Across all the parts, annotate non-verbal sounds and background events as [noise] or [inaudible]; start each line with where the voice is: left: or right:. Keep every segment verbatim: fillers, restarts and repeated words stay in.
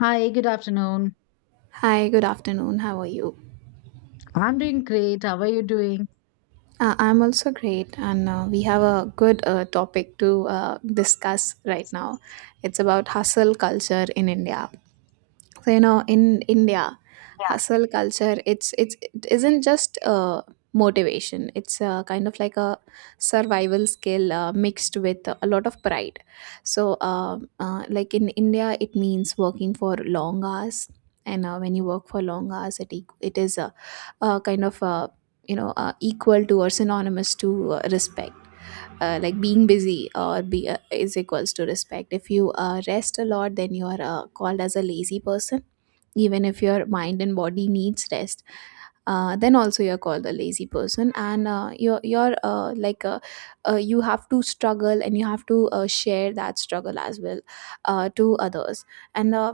left: Hi, good afternoon.
right: Hi, good afternoon. How are you?
left: I'm doing great. How are you doing?
right: Uh, I'm also great, and uh, we have a good uh, topic to uh, discuss right now. It's about hustle culture in India. So, you know, in India, hustle culture, it's it's it isn't just uh, motivation. It's uh, kind of like a survival skill uh, mixed with a lot of pride. So, uh, uh, like in India, it means working for long hours. And uh, when you work for long hours, it, eq- it is a, a kind of uh you know uh, equal to or synonymous to uh, respect. Uh, like being busy or be uh, is equals to respect. If you uh, rest a lot, then you are uh, called as a lazy person even if your mind and body needs rest, uh, then also you're called a lazy person, and uh, you're, you're uh, like uh, uh, you have to struggle and you have to uh, share that struggle as well uh, to others. And uh,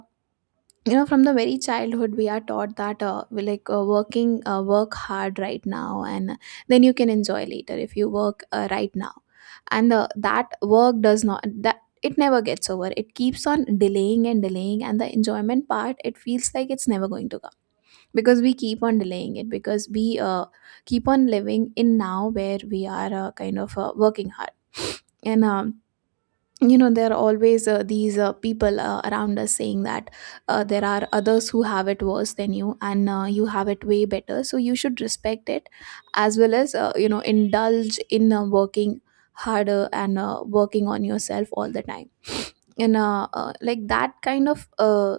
right: you know from the very childhood we are taught that, uh, we like uh, working uh, work hard right now and then you can enjoy later. If you work uh, right now, and uh, that work does not, that it never gets over, it keeps on delaying and delaying, and the enjoyment part, it feels like it's never going to come, because we keep on delaying it, because we uh, keep on living in now where we are uh, kind of uh, working hard [sniffs] and um, you know there are always uh, these uh, people uh, around us saying that uh, there are others who have it worse than you, and uh, you have it way better, so you should respect it as well as uh, you know indulge in uh, working harder and uh, working on yourself all the time. And uh, uh, like that kind of uh,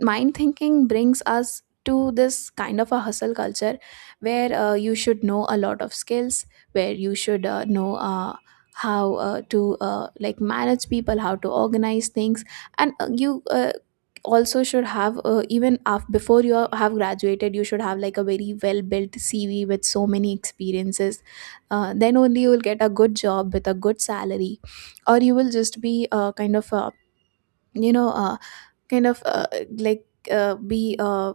right: mind thinking brings us to this kind of a hustle culture, where uh, you should know a lot of skills, where you should uh, know uh, how uh, to, uh, like, manage people, how to organize things, and uh, you uh, also should have, uh, even after, before you have graduated, you should have like a very well built cv with so many experiences. Uh, then only you will get a good job with a good salary, or you will just be uh, kind of uh, you know uh, kind of uh, like uh, be uh,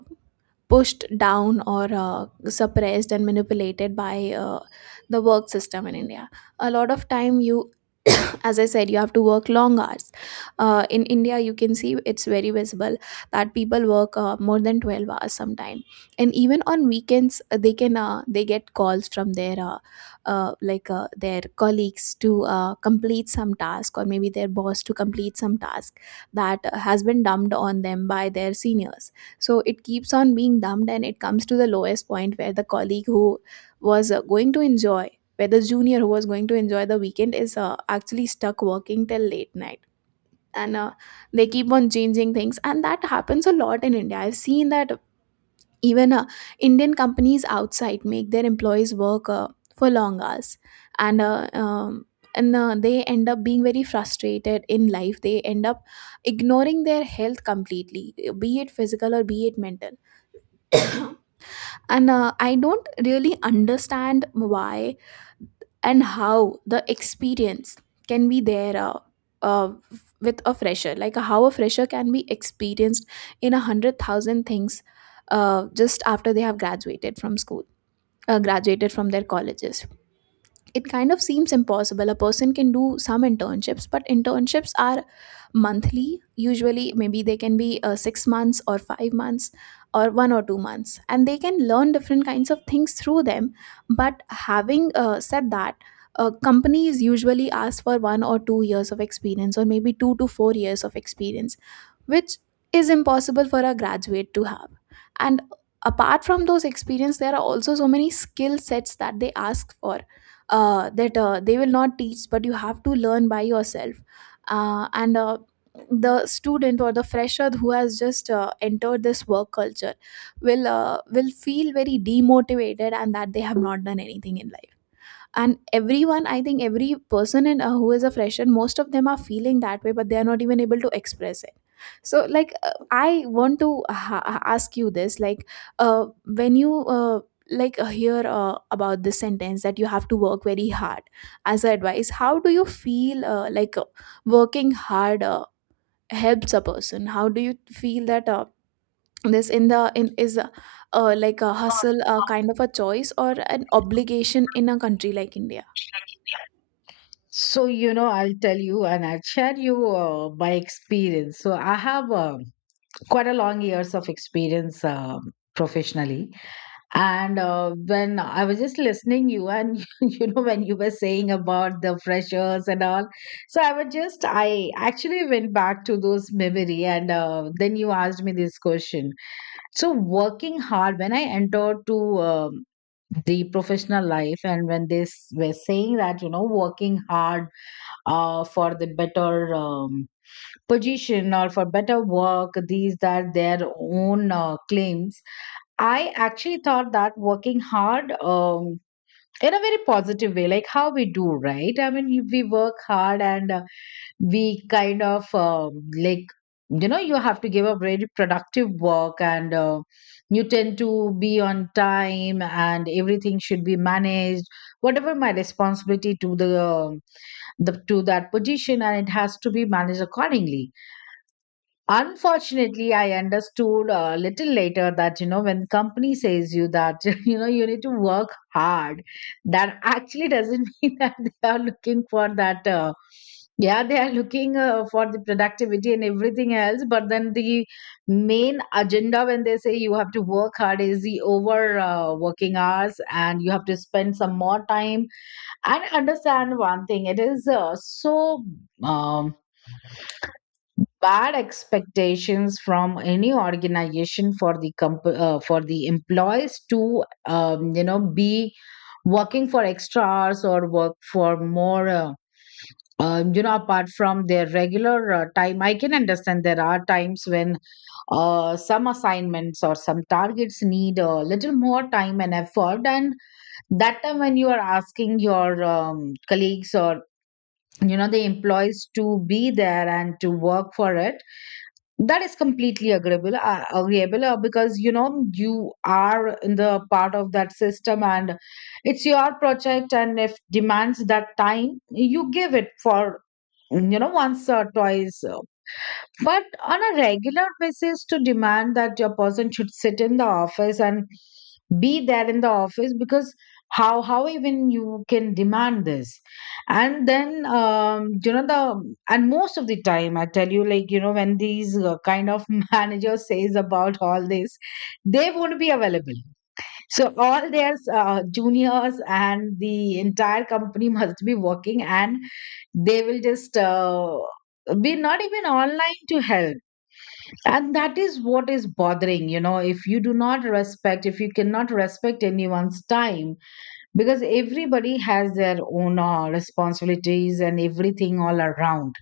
right: pushed down or uh, suppressed and manipulated by uh, the work system in India. A lot of time you, as I said, you have to work long hours. Uh, in India you can see, it's very visible, that people work uh, more than twelve hours sometime, and even on weekends uh, they can uh, they get calls from their, uh, uh, like, uh, their colleagues to uh, complete some task, or maybe their boss, to complete some task that uh, has been dumped on them by their seniors. So it keeps on being dumped, and it comes to the lowest point where the colleague who was uh, going to enjoy, where the junior who was going to enjoy the weekend, is uh, actually stuck working till late night. And uh, they keep on changing things, and that happens a lot in India, I've seen that. Even uh, Indian companies outside make their employees work uh, for long hours, and uh, um, and uh, they end up being very frustrated in life. They end up ignoring their health completely, be it physical or be it mental. [coughs] And uh, I don't really understand why and how the experience can be there uh, uh, with a fresher, like how a fresher can be experienced in a hundred thousand things uh, just after they have graduated from school, uh, graduated from their colleges. It kind of seems impossible. A person can do some internships, but internships are monthly. Usually, maybe they can be uh, six months or five months or one or two months, and they can learn different kinds of things through them. But having uh, said that, uh, companies usually ask for one or two years of experience, or maybe two to four years of experience, which is impossible for a graduate to have. And apart from those experience, there are also so many skill sets that they ask for, uh, that uh, they will not teach, but you have to learn by yourself, uh, and uh, the student or the fresher who has just uh, entered this work culture will uh, will feel very demotivated, and that they have not done anything in life. And everyone I think every person, in uh, who is a fresher, most of them are feeling that way, but they are not even able to express it. So, like, uh, I want to ha- ask you this, like, uh, when you uh, like uh, hear uh, about this sentence that you have to work very hard as a advice, how do you feel, uh, like, uh, working hard uh, helps a person, how do you feel that uh, this in the in is, uh, uh, like, a hustle, uh, kind of a choice or an obligation in a country like India?
left: So, you know, I'll tell you and I'll share you uh, my experience. So, I have uh, quite a long years of experience um professionally. And uh, when I was just listening you and [laughs] you know when you were saying about the freshers and all, so I was just I actually went back to those memory and uh, then you asked me this question. So working hard when I entered to um, the professional life and when they s- were saying that you know working hard uh, for the better um, position or for better work these that their own uh, claims, I actually thought that working hard um, in a very positive way, like how we do, right? I mean you- we work hard and uh, we kind of um, like, you know, you have to give a very productive work, and uh, you tend to be on time and everything should be managed, whatever my responsibility to the, um, the to that position, and it has to be managed accordingly. Unfortunately, I understood a little later that, you know, when company says you that, [laughs] you know, you need to work hard, that actually doesn't [laughs] mean that they are looking for that. Uh, yeah, they are looking uh, for the productivity and everything else. But then the main agenda when they say you have to work hard is the over uh, working hours and you have to spend some more time. And understand one thing, it is uh, so. Um, Bad expectations from any organization for the comp- uh, for the employees to um, you know be working for extra hours or work for more uh, uh, you know apart from their regular uh, time. I can understand there are times when uh, some assignments or some targets need a little more time and effort, and that time when you are asking your um, colleagues or, you know, the employees to be there and to work for it, that is completely agreeable, uh, agreeable, uh, because you know you are in the part of that system, and it's your project, and if demands that time you give it for, you know, once or twice, uh, but on a regular basis, to demand that your person should sit in the office and be there in the office, because how how even you can demand this. And then um, you know, the, and most of the time I tell you, like, you know, when these uh, kind of [laughs] manager says about all this, they won't be available. So all their uh, juniors and the entire company must be working, and they will just uh, be not even online to help. And that is what is bothering. You know, if you do not respect, if you cannot respect anyone's time, because everybody has their own uh, responsibilities and everything all around,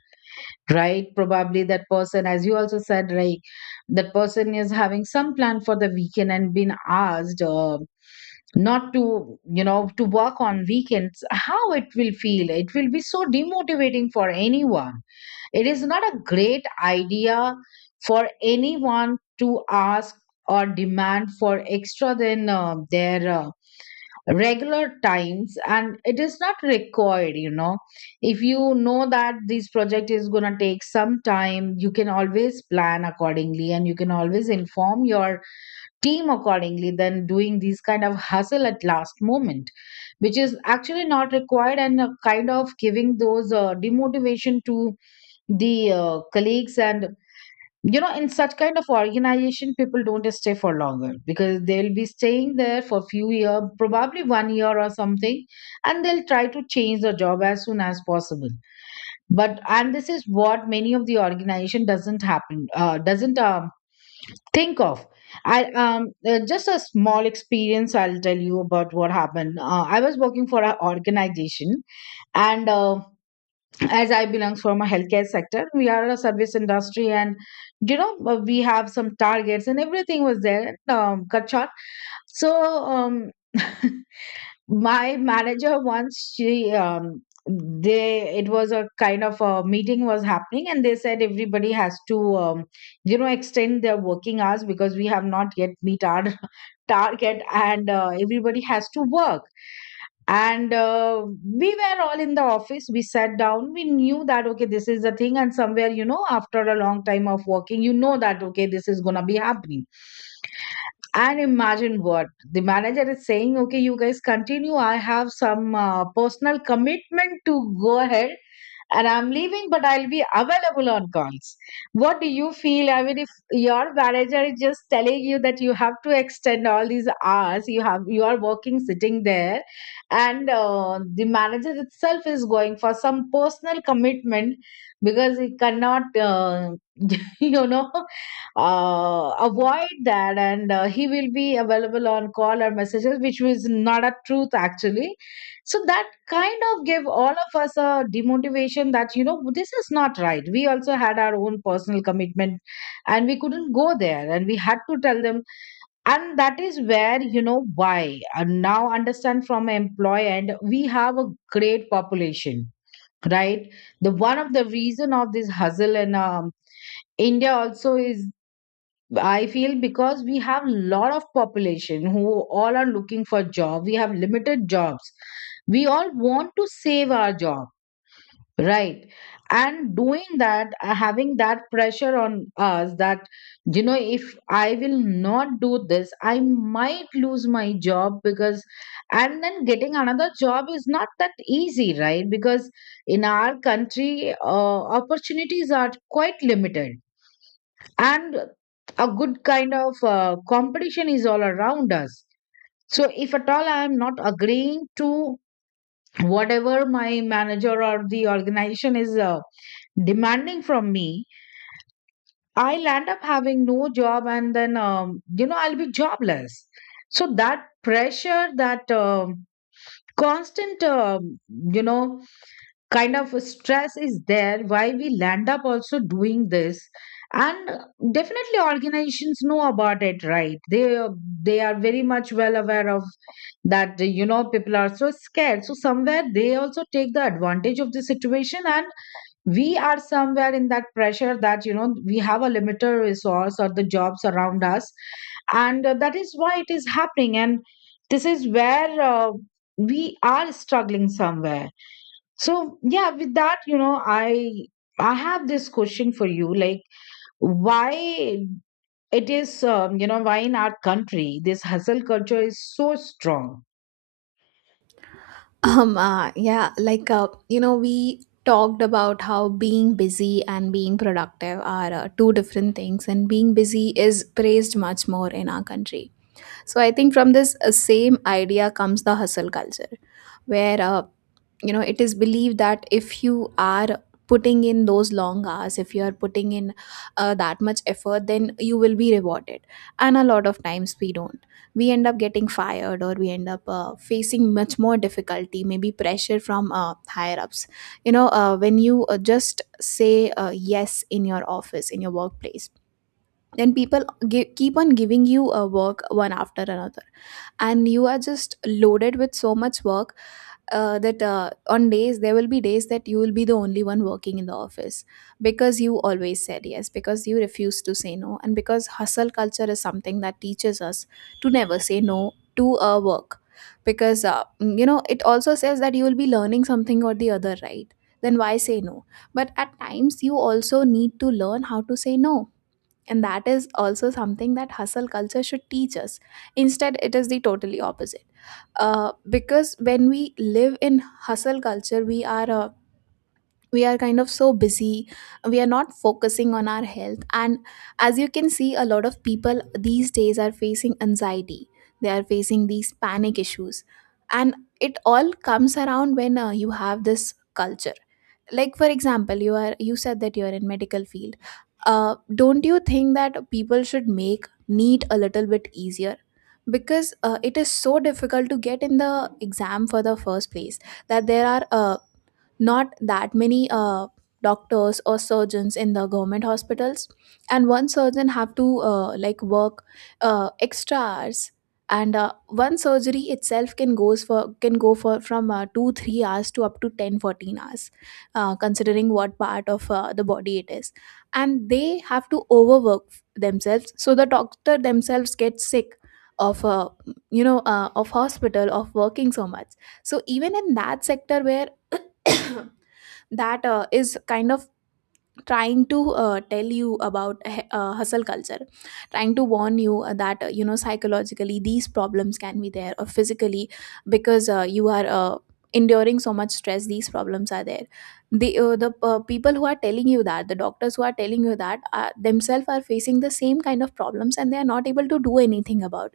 left: right? Probably that person, as you also said, right, that person is having some plan for the weekend and been asked uh, not to, you know, to work on weekends. How it will feel? It will be so demotivating for anyone. It is not a great idea for anyone to ask or demand for extra than uh, their uh, regular times, and it is not required, you know. If you know that this project is going to take some time, you can always plan accordingly and you can always inform your team accordingly than doing these kind of hustle at last moment, which is actually not required and uh, kind of giving those uh, demotivation to the uh, colleagues. And you know, in such kind of organization, people don't stay for longer because they'll be staying there for few year, probably one year or something, and they'll try to change the job as soon as possible. But and this is what many of the organization doesn't happen, uh, doesn't um, think of. I um uh, just a small experience I'll tell you about what happened. uh, I was working for an organization, and uh, as I belongs from a healthcare sector, we are a service industry, and you know uh, we have some targets and everything was there. Um, cut short. So, um, [laughs] my manager once she um, they it was a kind of a meeting was happening, and they said everybody has to um, you know extend their working hours because we have not yet meet our [laughs] target, and uh, everybody has to work. And uh, we were all in the office, we sat down, we knew that okay, this is the thing, and somewhere, you know, after a long time of working, you know that okay, this is gonna be happening. And imagine what the manager is saying: okay, you guys continue, I have some uh, personal commitment to go ahead and I'm leaving, but I'll be available on calls. What do you feel? I mean, if your manager is just telling you that you have to extend all these hours, you have you are working sitting there, and uh, the manager itself is going for some personal commitment because he cannot, uh, [laughs] you know, uh, avoid that, and uh, he will be available on call or messages, which was not a truth actually. So that kind of give all of us a demotivation that, you know, this is not right. We also had our own personal commitment, and we couldn't go there, and we had to tell them. And that is where, you know, why and now understand from an employee, and we have a great population, right? The one of the reason of this hustle in um, India also is, I feel, because we have lot of population who all are looking for job, we have limited jobs, we all want to save our job. Right. And doing that, uh, having that pressure on us that, you know, if I will not do this, I might lose my job because, and then getting another job is not that easy, right? Because in our country, uh, opportunities are quite limited, and a good kind of uh, competition is all around us. So, if at all I am not agreeing to whatever my manager or the organization is, uh, demanding from me, I'll end up having no job and then, um, you know, I'll be jobless. So that pressure, that um constant, um you know, kind of stress is there why we land up also doing this. And definitely organizations know about it, right? They, they are very much well aware of that, you know, people are so scared. So somewhere they also take the advantage of the situation, and we are somewhere in that pressure that, you know, we have a limited resource or the jobs around us, and uh, that is why it is happening. And this is where uh, we are struggling somewhere. So yeah, with that, you know, i i have this question for you, like, why it is um, you know, why in our country this hustle culture is so strong?
right: Um, uh, yeah, like, uh, you know, we talked about how being busy and being productive are uh, two different things, and being busy is praised much more in our country. So I think from this uh, same idea comes the hustle culture, where, uh, you know, it is believed that if you are putting in those long hours, if you are putting in uh, that much effort, then you will be rewarded. And a lot of times we don't we end up getting fired, or we end up uh, facing much more difficulty, maybe pressure from uh, higher ups. You know, uh, when you uh, just say uh, yes in your office, in your workplace, then people gi- keep on giving you uh, work one after another, and you are just loaded with so much work, uh, that uh, on days there will be days that you will be the only one working in the office, because you always said yes, because you refuse to say no, and because hustle culture is something that teaches us to never say no to a work. Because uh, mm, you know, it also says that you will be learning something or the other, right? Then why say no? But at times you also need to learn how to say no, and that is also something that hustle culture should teach us. Instead, it is the totally opposite. Uh, because when we live in hustle culture, we are uh, we are kind of so busy, we are not focusing on our health, and as you can see a lot of people these days are facing anxiety, they are facing these panic issues. And it all comes around when uh, you have this culture. Like, for example, you are you said that you are in medical field. Uh, don't you think that people should make neat a little bit easier, because uh, it is so difficult to get in the exam for the first place, that there are uh, not that many uh, doctors or surgeons in the government hospitals, and one surgeon have to uh, like work uh, extra hours, and uh, one surgery itself can goes for can go for from uh, 2 3 hours to up to ten fourteen hours, uh, considering what part of uh, the body it is, and they have to overwork themselves, so the doctor themselves get sick of, uh, you know uh, of hospital, of working so much. So even in that sector where [coughs] that uh, is kind of trying to uh, tell you about, h- uh, hustle culture, trying to warn you uh, that, uh, you know, psychologically these problems can be there, or physically, because uh, you are uh, enduring so much stress, these problems are there. The uh, the uh, people who are telling you that, the doctors who are telling you that, uh, themselves are facing the same kind of problems, and they are not able to do anything about,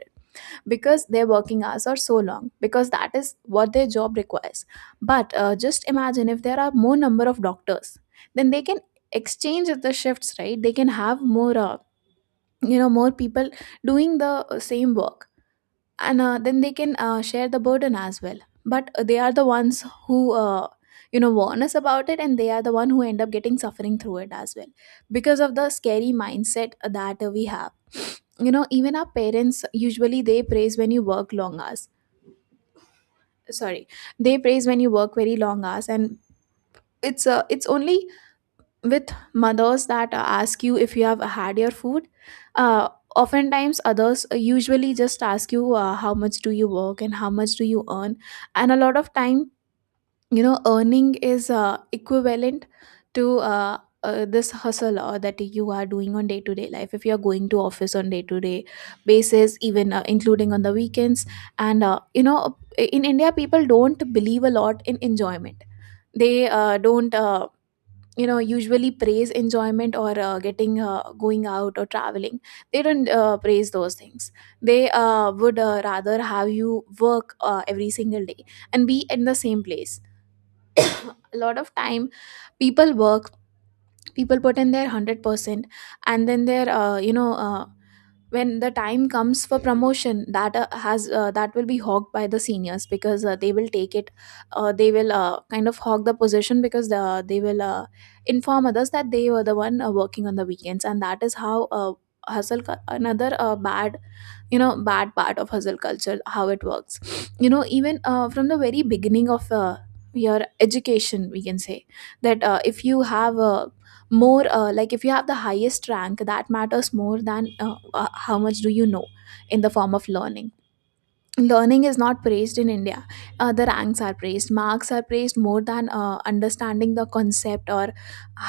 right: because their working hours are so long, because that is what their job requires. But uh, just imagine if there are more number of doctors, then they can exchange the shifts, right? They can have more, uh, you know more people doing the uh, same work, and uh, then they can uh, share the burden as well. But uh, they are the ones who, uh, you know, warn us about it, and they are the one who end up getting suffering through it as well, because of the scary mindset that uh, we have. You know, even our parents, usually they praise when you work long hours, sorry, they praise when you work very long hours, and it's uh, it's only with mothers That uh, ask you if you have had your food. uh, Oftentimes others uh, usually just ask you uh, how much do you work and how much do you earn. And a lot of time, you know, earning is uh, equivalent to uh, uh, this hustle uh, that you are doing on day to day life, if you are going to office on day to day basis, even uh, including on the weekends. And uh, you know, in india people don't believe a lot in enjoyment. They uh, don't uh, you know, usually praise enjoyment or uh, getting uh, going out or traveling. They don't uh, praise those things. They uh, would uh, rather have you work uh, every single day and be in the same place. A lot of time people work, people put in their one hundred percent. And then they're uh, you know uh, when the time comes for promotion that uh, has uh, that will be hogged by the seniors, because uh, they will take it. Uh, they will uh, kind of hog the position, because the, they will uh, inform others that they were the one uh, working on the weekends, and that is how uh, hustle cu- another uh, bad, you know, bad part of hustle culture how it works. [sniffs] You know, even uh, from the very beginning of uh, your education, we can say that uh, if you have a more uh, like if you have the highest rank, that matters more than uh, uh, how much do you know in the form of learning. Learning is not praised in india. Uh, the ranks are praised, marks are praised more than uh, understanding the concept or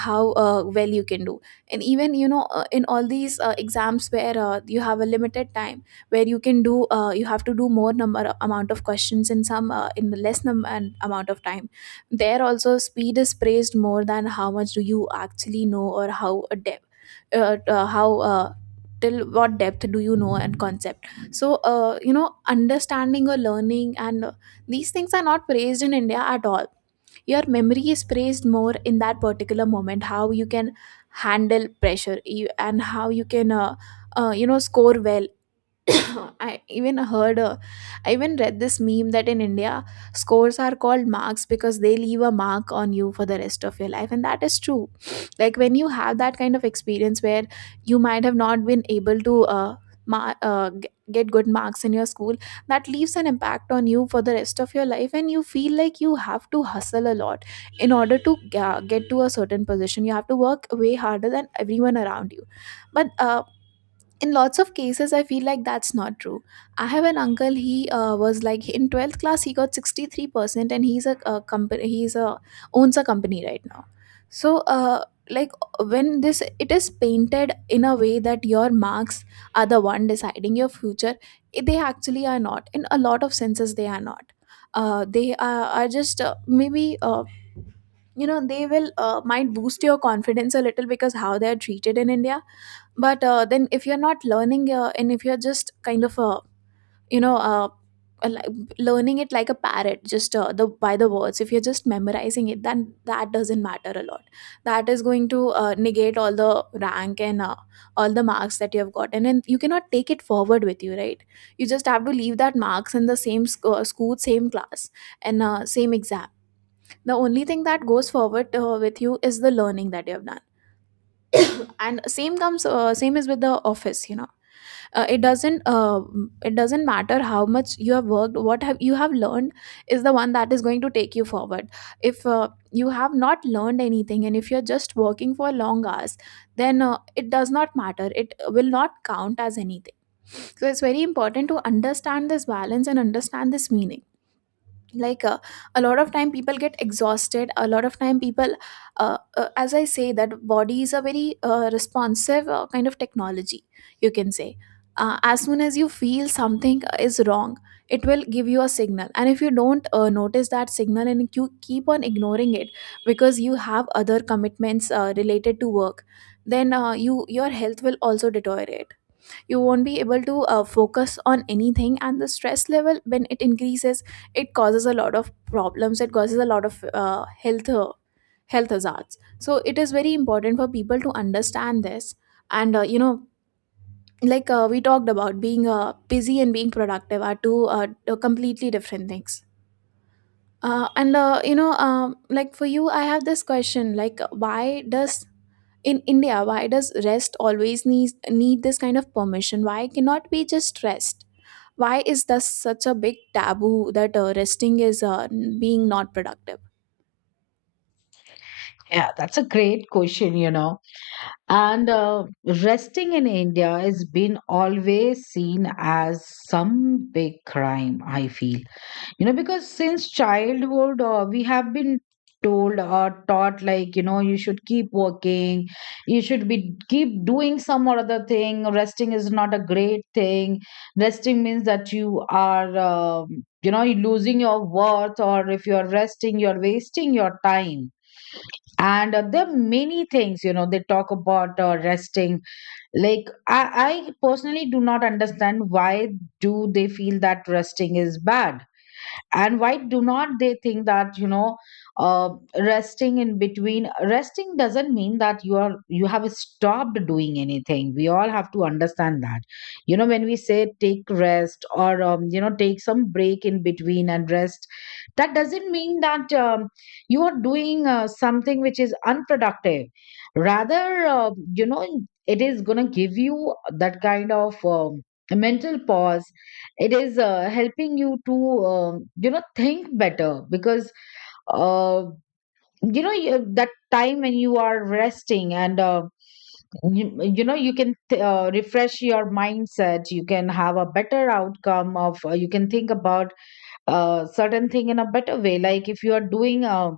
right: how uh, well you can do. And even, you know, uh, in all these uh, exams where uh, you have a limited time where you can do uh, you have to do more number amount of questions in some uh, in the less number and amount of time, there also speed is praised more than how much do you actually know, or how a depth, uh, uh, how uh, till what depth do you know and concept. So uh, you know, understanding or learning and uh, these things are not praised in india at all. Your memory is praised more, in that particular moment how you can handle pressure you- and how you can uh, uh, you know, score well. [laughs] [coughs] I even heard, uh, I even read this meme that in India, scores are called marks because they leave a mark on you for the rest of your life. And that is true. [sniffs] Like when you have that kind of experience where you might have not been able to uh, mar- uh, g- get good marks in your school, that leaves an impact on you for the rest of your life. And you feel like you have to hustle a lot in order to uh, get to a certain position. You have to work way harder than everyone around you. But uh, in lots of cases I feel like that's not true. I have an uncle, he uh, was like in twelfth class he got sixty-three percent, and he's a, a company he's a, owns a company right now. So uh, like, when this it is painted in a way that your marks are the one deciding your future, it- they actually are not. In a lot of senses they are not. uh, they are, are just uh, maybe uh, you know, they will uh, might boost your confidence a little, because how they are treated in india. But uh, then if you're not learning uh, and if you're just kind of uh, you know uh, uh, li- learning it like a parrot, just uh, the by the words, if you're just memorizing it, then that doesn't matter a lot. That is going to uh, negate all the rank and uh, all the marks that you have gotten, and you cannot take it forward with you, right? You just have to leave that marks in the same sc- uh, school, same class and uh, same exam. The only thing that goes forward uh, with you is the learning that you have done. And same comes uh, same is with the office, you know. Uh, it doesn't uh, it doesn't matter how much you have worked. What have you have learned is the one that is going to take you forward. If uh, you have not learned anything, and if you're just working for long hours, then uh, it does not matter, it will not count as anything. So it's very important to understand this balance and understand this meaning. like uh, a lot of time people get exhausted, a lot of time people uh, uh, as I say that body is a very uh, responsive uh, kind of technology, you can say. Uh, as soon as you feel something is wrong, it will give you a signal, and if you don't uh, notice that signal and you keep on ignoring it, because you have other commitments uh, related to work, then uh, you, your health will also deteriorate. You won't be able to uh, focus on anything, and the stress level when it increases, it causes a lot of problems, it causes a lot of uh, health uh, health hazards. So it is very important for people to understand this. And uh, you know, like uh, we talked about being uh, busy and being productive are two uh, uh, completely different things. Uh, and uh, you know, um, like for you I have this question, like why does, in india why does rest always need need this kind of permission, why cannot be just rest, why is this such a big taboo that uh, resting is uh, being not productive.
left: Yeah, that's a great question, you know. And uh, resting in India has been always seen as some big crime, I feel. You know, because since childhood, uh, we have been told or taught like, you know, you should keep working, you should be keep doing some or other thing. Resting is not a great thing. Resting means that you are, um you know, you're losing your worth, or if you're resting, you're wasting your time. And uh, there are many things, you know, they talk about uh, resting. Like I, I personally do not understand why do they feel that resting is bad, and why do not they think that, you know, uh, resting in between, resting doesn't mean that you are you have stopped doing anything. We all have to understand that, you know, when we say take rest or, um, you know, take some break in between and rest, that doesn't mean that um, you are doing uh, something which is unproductive. Rather, uh, you know, it is going to give you that kind of um, mental pause. It is uh, helping you to um you know think better. Because uh, you know you, that time when you are resting and uh, you, you know, you can th- uh, refresh your mindset, you can have a better outcome of, uh, you can think about uh, certain thing in a better way. Like if you are doing, uh,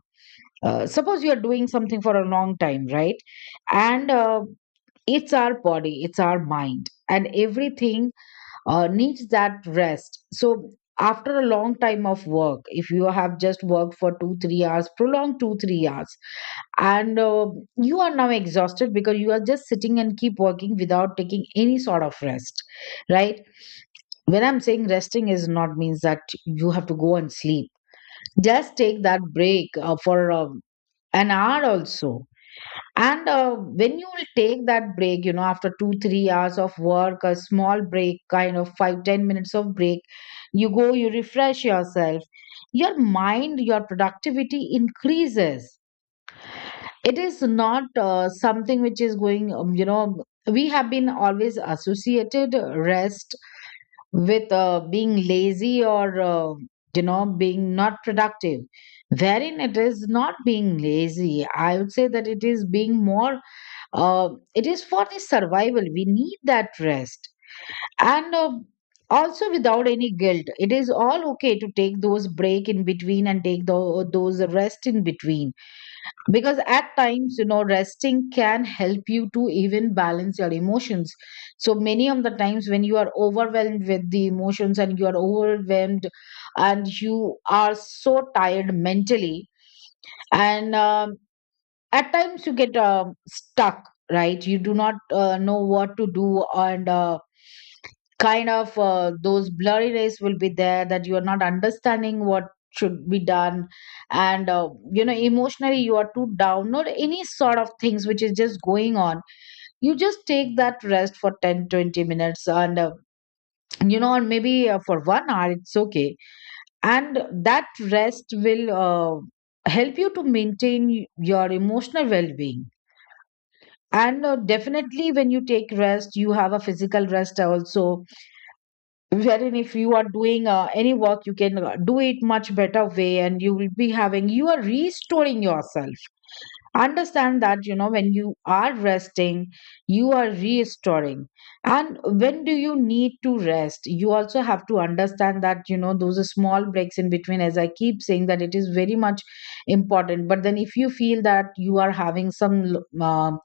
left: uh, suppose you are doing something for a long time, right? And uh, it's our body, it's our mind, and everything uh, needs that rest. So after a long time of work, if you have just worked for two, three hours, prolonged two, three hours, and uh, you are now exhausted because you are just sitting and keep working without taking any sort of rest, right? When I'm saying resting is not means that you have to go and sleep. Just take that break uh, for um an hour also. And uh, when you will take that break, you know, after two, three hours of work, a small break, kind of five, ten minutes of break, you go, you refresh yourself. Your mind, your productivity increases. It is not uh, something which is going, um, you know, we have been always associated rest with uh, being lazy or, uh, you know, being not productive. Wherein it is not being lazy. I would say that it is being more, uh, it is for the survival we need that rest. And uh, also without any guilt it is all okay to take those break in between and take tho- those rest in between, because at times you know resting can help you to even balance your emotions. So many of the times when you are overwhelmed with the emotions and you are overwhelmed and you are so tired mentally, and um, at times you get um, stuck, right? You do not uh, know what to do, and uh, kind of uh, those blurriness will be there that you are not understanding what should be done. And uh, you know emotionally you are too down or any sort of things which is just going on. You just take that rest for ten, twenty minutes, and uh, you know, and maybe uh, for one hour it's okay, and that rest will uh, help you to maintain your emotional well-being. And uh, definitely when you take rest you have a physical rest also, wherein if you are doing uh, any work you can uh, do it much better way, and you will be having you are restoring yourself. Understand that you know when you are resting you are restoring. And when do you need to rest, you also have to understand that you know those are small breaks in between, as I keep saying that it is very much important. But then if you feel that you are having some um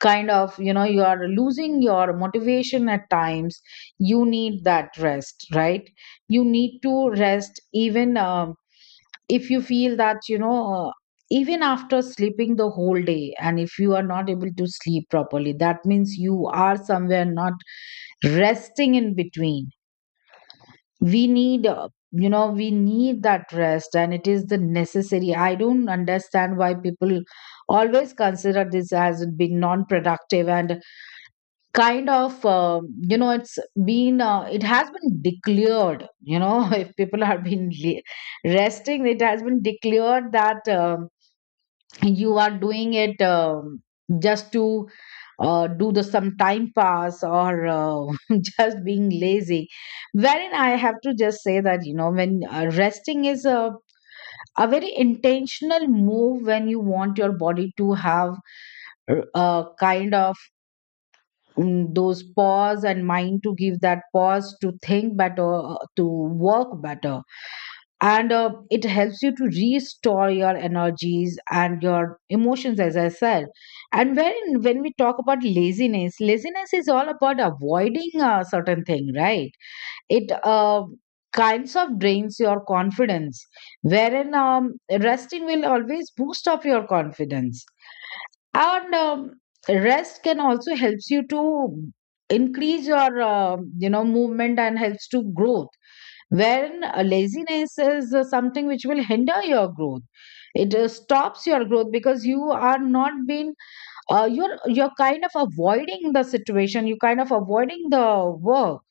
left: kind of, you know, you are losing your motivation at times, you need that rest, right? You need to rest, even um, if you feel that you know, uh, even after sleeping the whole day, and if you are not able to sleep properly, that means you are somewhere not resting in between. We need, uh, you know, we need that rest and it is the necessary. I don't understand why people always consider this as being non productive and kind of, um, you know, it's been, uh, it has been declared, you know, [laughs] if people are been re- resting, it has been declared that um, you are doing it um, just to uh, do the some time pass or uh, [laughs] just being lazy. Wherein I have to just say that you know, when uh, resting is a, a very intentional move, when you want your body to have a kind of mm, those pause, and mind to give that pause to think better, uh, to work better. And uh, it helps you to restore your energies and your emotions, as I said. And when when we talk about laziness, laziness is all about avoiding a certain thing, right? It uh, kinds of drains your confidence, wherein um, resting will always boost up your confidence. And um, rest can also helps you to increase your um you know movement and helps to growth, wherein uh, laziness is uh, something which will hinder your growth. It uh, stops your growth because you are not being, uh, you're you're kind of avoiding the situation, you're kind of avoiding the work.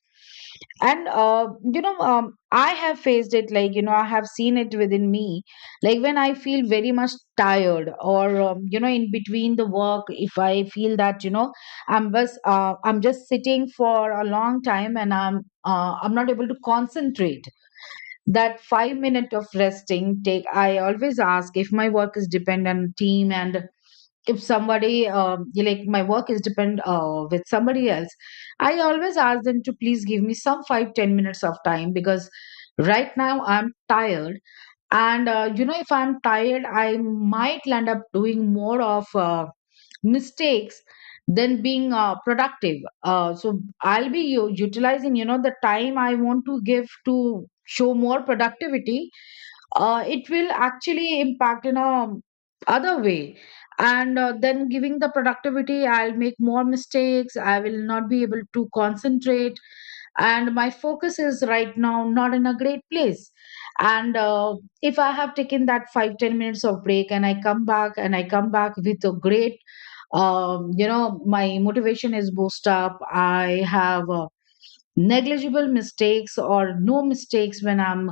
left: And uh, you know, um, I have faced it, like you know, I have seen it within me. Like when I feel very much tired, or um, you know, in between the work, if I feel that you know, i'm just uh, i'm just sitting for a long time, and i'm uh, i'm not able to concentrate, that five minute of resting take. I always ask, if my work is dependent on team, and if somebody, um, like my work is depend uh, with somebody else, I always ask them to please give me some five ten minutes of time, because right now I'm tired. And uh, you know if I'm tired I might land up doing more of uh, mistakes than being uh, productive. uh, so I'll be u- utilizing you know the time I want to give to show more productivity. uh, it will actually impact in a other way. And uh, then giving the productivity I'll make more mistakes, I will not be able to concentrate, and my focus is right now not in a great place. And uh, if I have taken that five ten minutes of break and i come back and i come back with a great, um, you know, my motivation is boost up. I have uh, negligible mistakes or no mistakes when I'm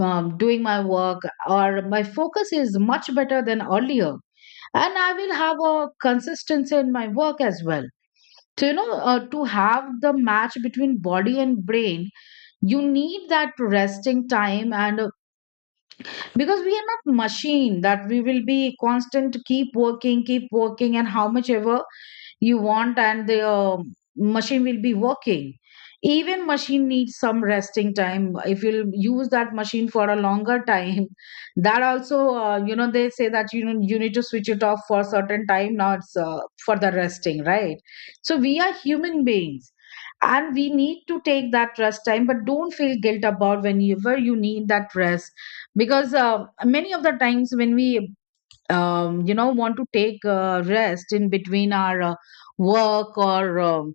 left: um, doing my work, or my focus is much better than earlier, and I will have a consistency in my work as well. So you know, uh, to have the match between body and brain, you need that resting time. And uh, because we are not machine, that we will be constant keep working keep working and how much ever you want, and the um machine will be working. Even machine needs some resting time. If you'll use that machine for a longer time, [laughs] that also, uh, you know, they say that you know, you need to switch it off for a certain time, now it's uh, for the resting, right? So we are human beings and we need to take that rest time, but don't feel guilt about whenever you need that rest. Because uh, many of the times when we, um, you know, want to take uh, rest in between our uh, work or um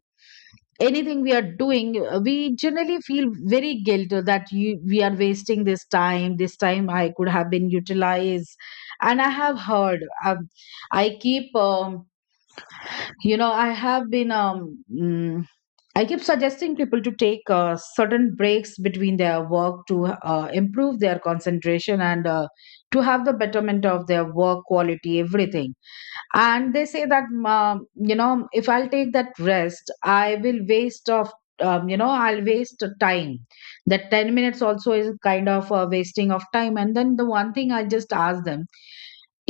left: anything we are doing, uh, we generally feel very guilt uh, that you, we are wasting this time, this time I could have been utilized. And I have heard, um, I keep, um, you know, I have been, um, mm, I keep suggesting people to take uh, certain breaks between their work to uh, improve their concentration, and uh, to have the betterment of their work quality, everything. And they say that, um, you know, if I'll take that rest I will waste of, um, you know, I'll waste time, that ten minutes also is kind of a wasting of time. And then the one thing I just ask them,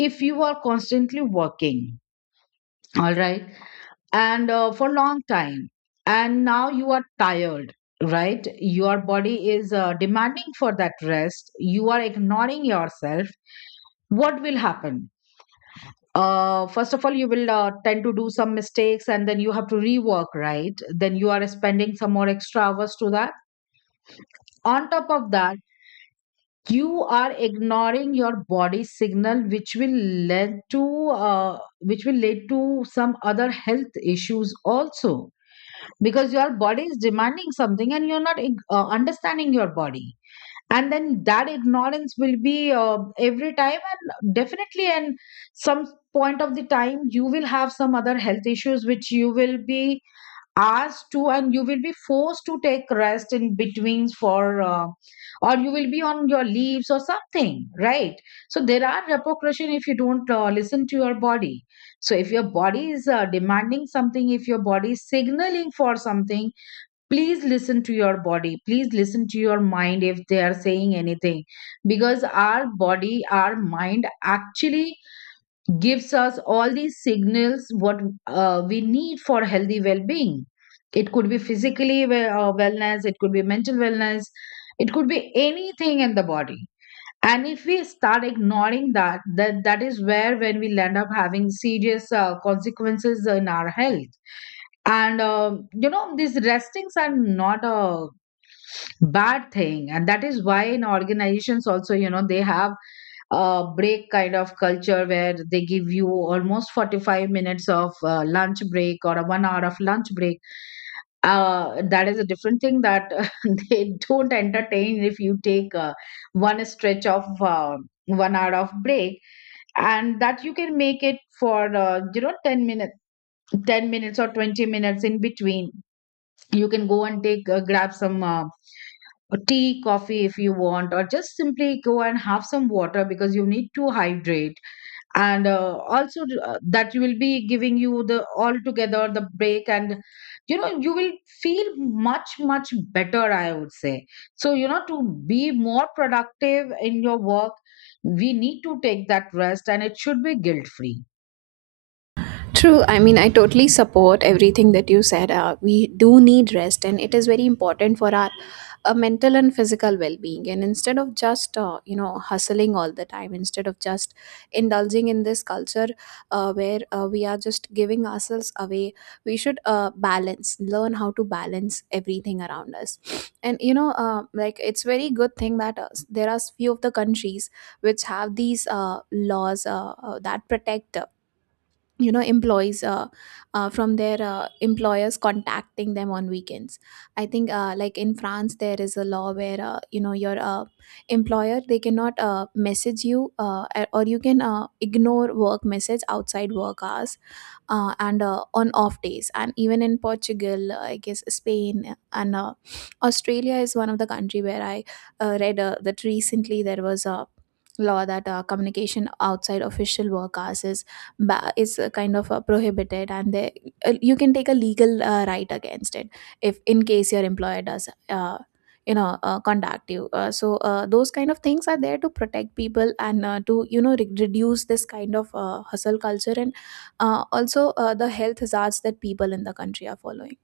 left: if you are constantly working, all right, and uh, for long time, and now you are tired, right? Your body is uh, demanding for that rest, you are ignoring yourself. What will happen? uh, first of all, you will uh, tend to do some mistakes, and then you have to rework, right? Then you are spending some more extra hours to that. On top of that, you are ignoring your body signal, which will lead to, uh, which will lead to some other health issues also, because your body is demanding something and you're not ig- uh, understanding your body. And then that ignorance will be uh, every time, and definitely, and some point of the time you will have some other health issues, which you will be asked to, and you will be forced to take rest in between for, uh, or you will be on your leaves or something, right? So there are repercussion if you don't uh, listen to your body. So if your body is uh, demanding something, if your body is signaling for something, please listen to your body, please listen to your mind if they are saying anything. Because our body, our mind actually gives us all these signals what uh, we need for healthy well-being. It could be physically, we- uh, wellness, it could be mental wellness, it could be anything in the body. And if we start ignoring that, that that is where when we end up having serious uh, consequences in our health. And um you know these restings are not a bad thing, and that is why in organizations also, you know, they have a break kind of culture where they give you almost forty-five minutes of uh, lunch break or a one hour of lunch break. uh, that is a different thing, that [laughs] they don't entertain if you take uh, one stretch of uh, one hour of break. And that you can make it for, uh, you know, ten minutes, ten minutes or twenty minutes in between. You can go and take, uh, grab some, uh, or tea, coffee if you want, or just simply go and have some water, because you need to hydrate. And uh, also, uh, that will be giving you the altogether the break, and you know you will feel much much better, I would say so. You know, to be more productive in your work, we need to take that rest, and it should be guilt free.
right: True. I mean, I totally support everything that you said. Uh, we do need rest, and it is very important for our uh, mental and physical well-being. And instead of just uh, you know, hustling all the time, instead of just indulging in this culture uh, where uh, we are just giving ourselves away, we should uh, balance. Learn how to balance everything around us. And you know, uh, like it's very good thing that uh, there are few of the countries which have these uh, laws uh, uh, that protect. Uh, you know, employees uh, uh, from their uh, employers contacting them on weekends. I think uh, like in france there is a law where uh, you know, your uh, employer they cannot uh, message you, uh, or you can uh, ignore work message outside work hours uh, and uh, on off days. And even in portugal uh, I guess spain and uh, australia is one of the country where I uh, read uh, that recently there was a law that uh, communication outside official work hours is, ba- is uh, kind of uh, prohibited, and they, uh, you can take a legal uh, right against it, if in case your employer does uh, you know uh, contact you. Uh, so uh, those kind of things are there to protect people, and uh, to you know, re- reduce this kind of uh, hustle culture. Uh, also, uh, the health hazards that people in the country are following,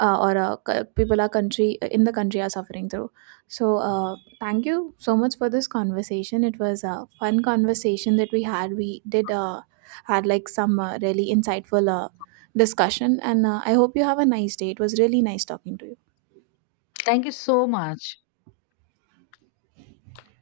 right: uh, or uh, c- people are country uh, in the country are suffering through. So, uh, thank you so much for this conversation. It was a fun conversation that we had. We did uh, had like some uh, really insightful uh, discussion, and uh, I hope you have a nice day. It was really nice talking to you.
left: Thank you so much.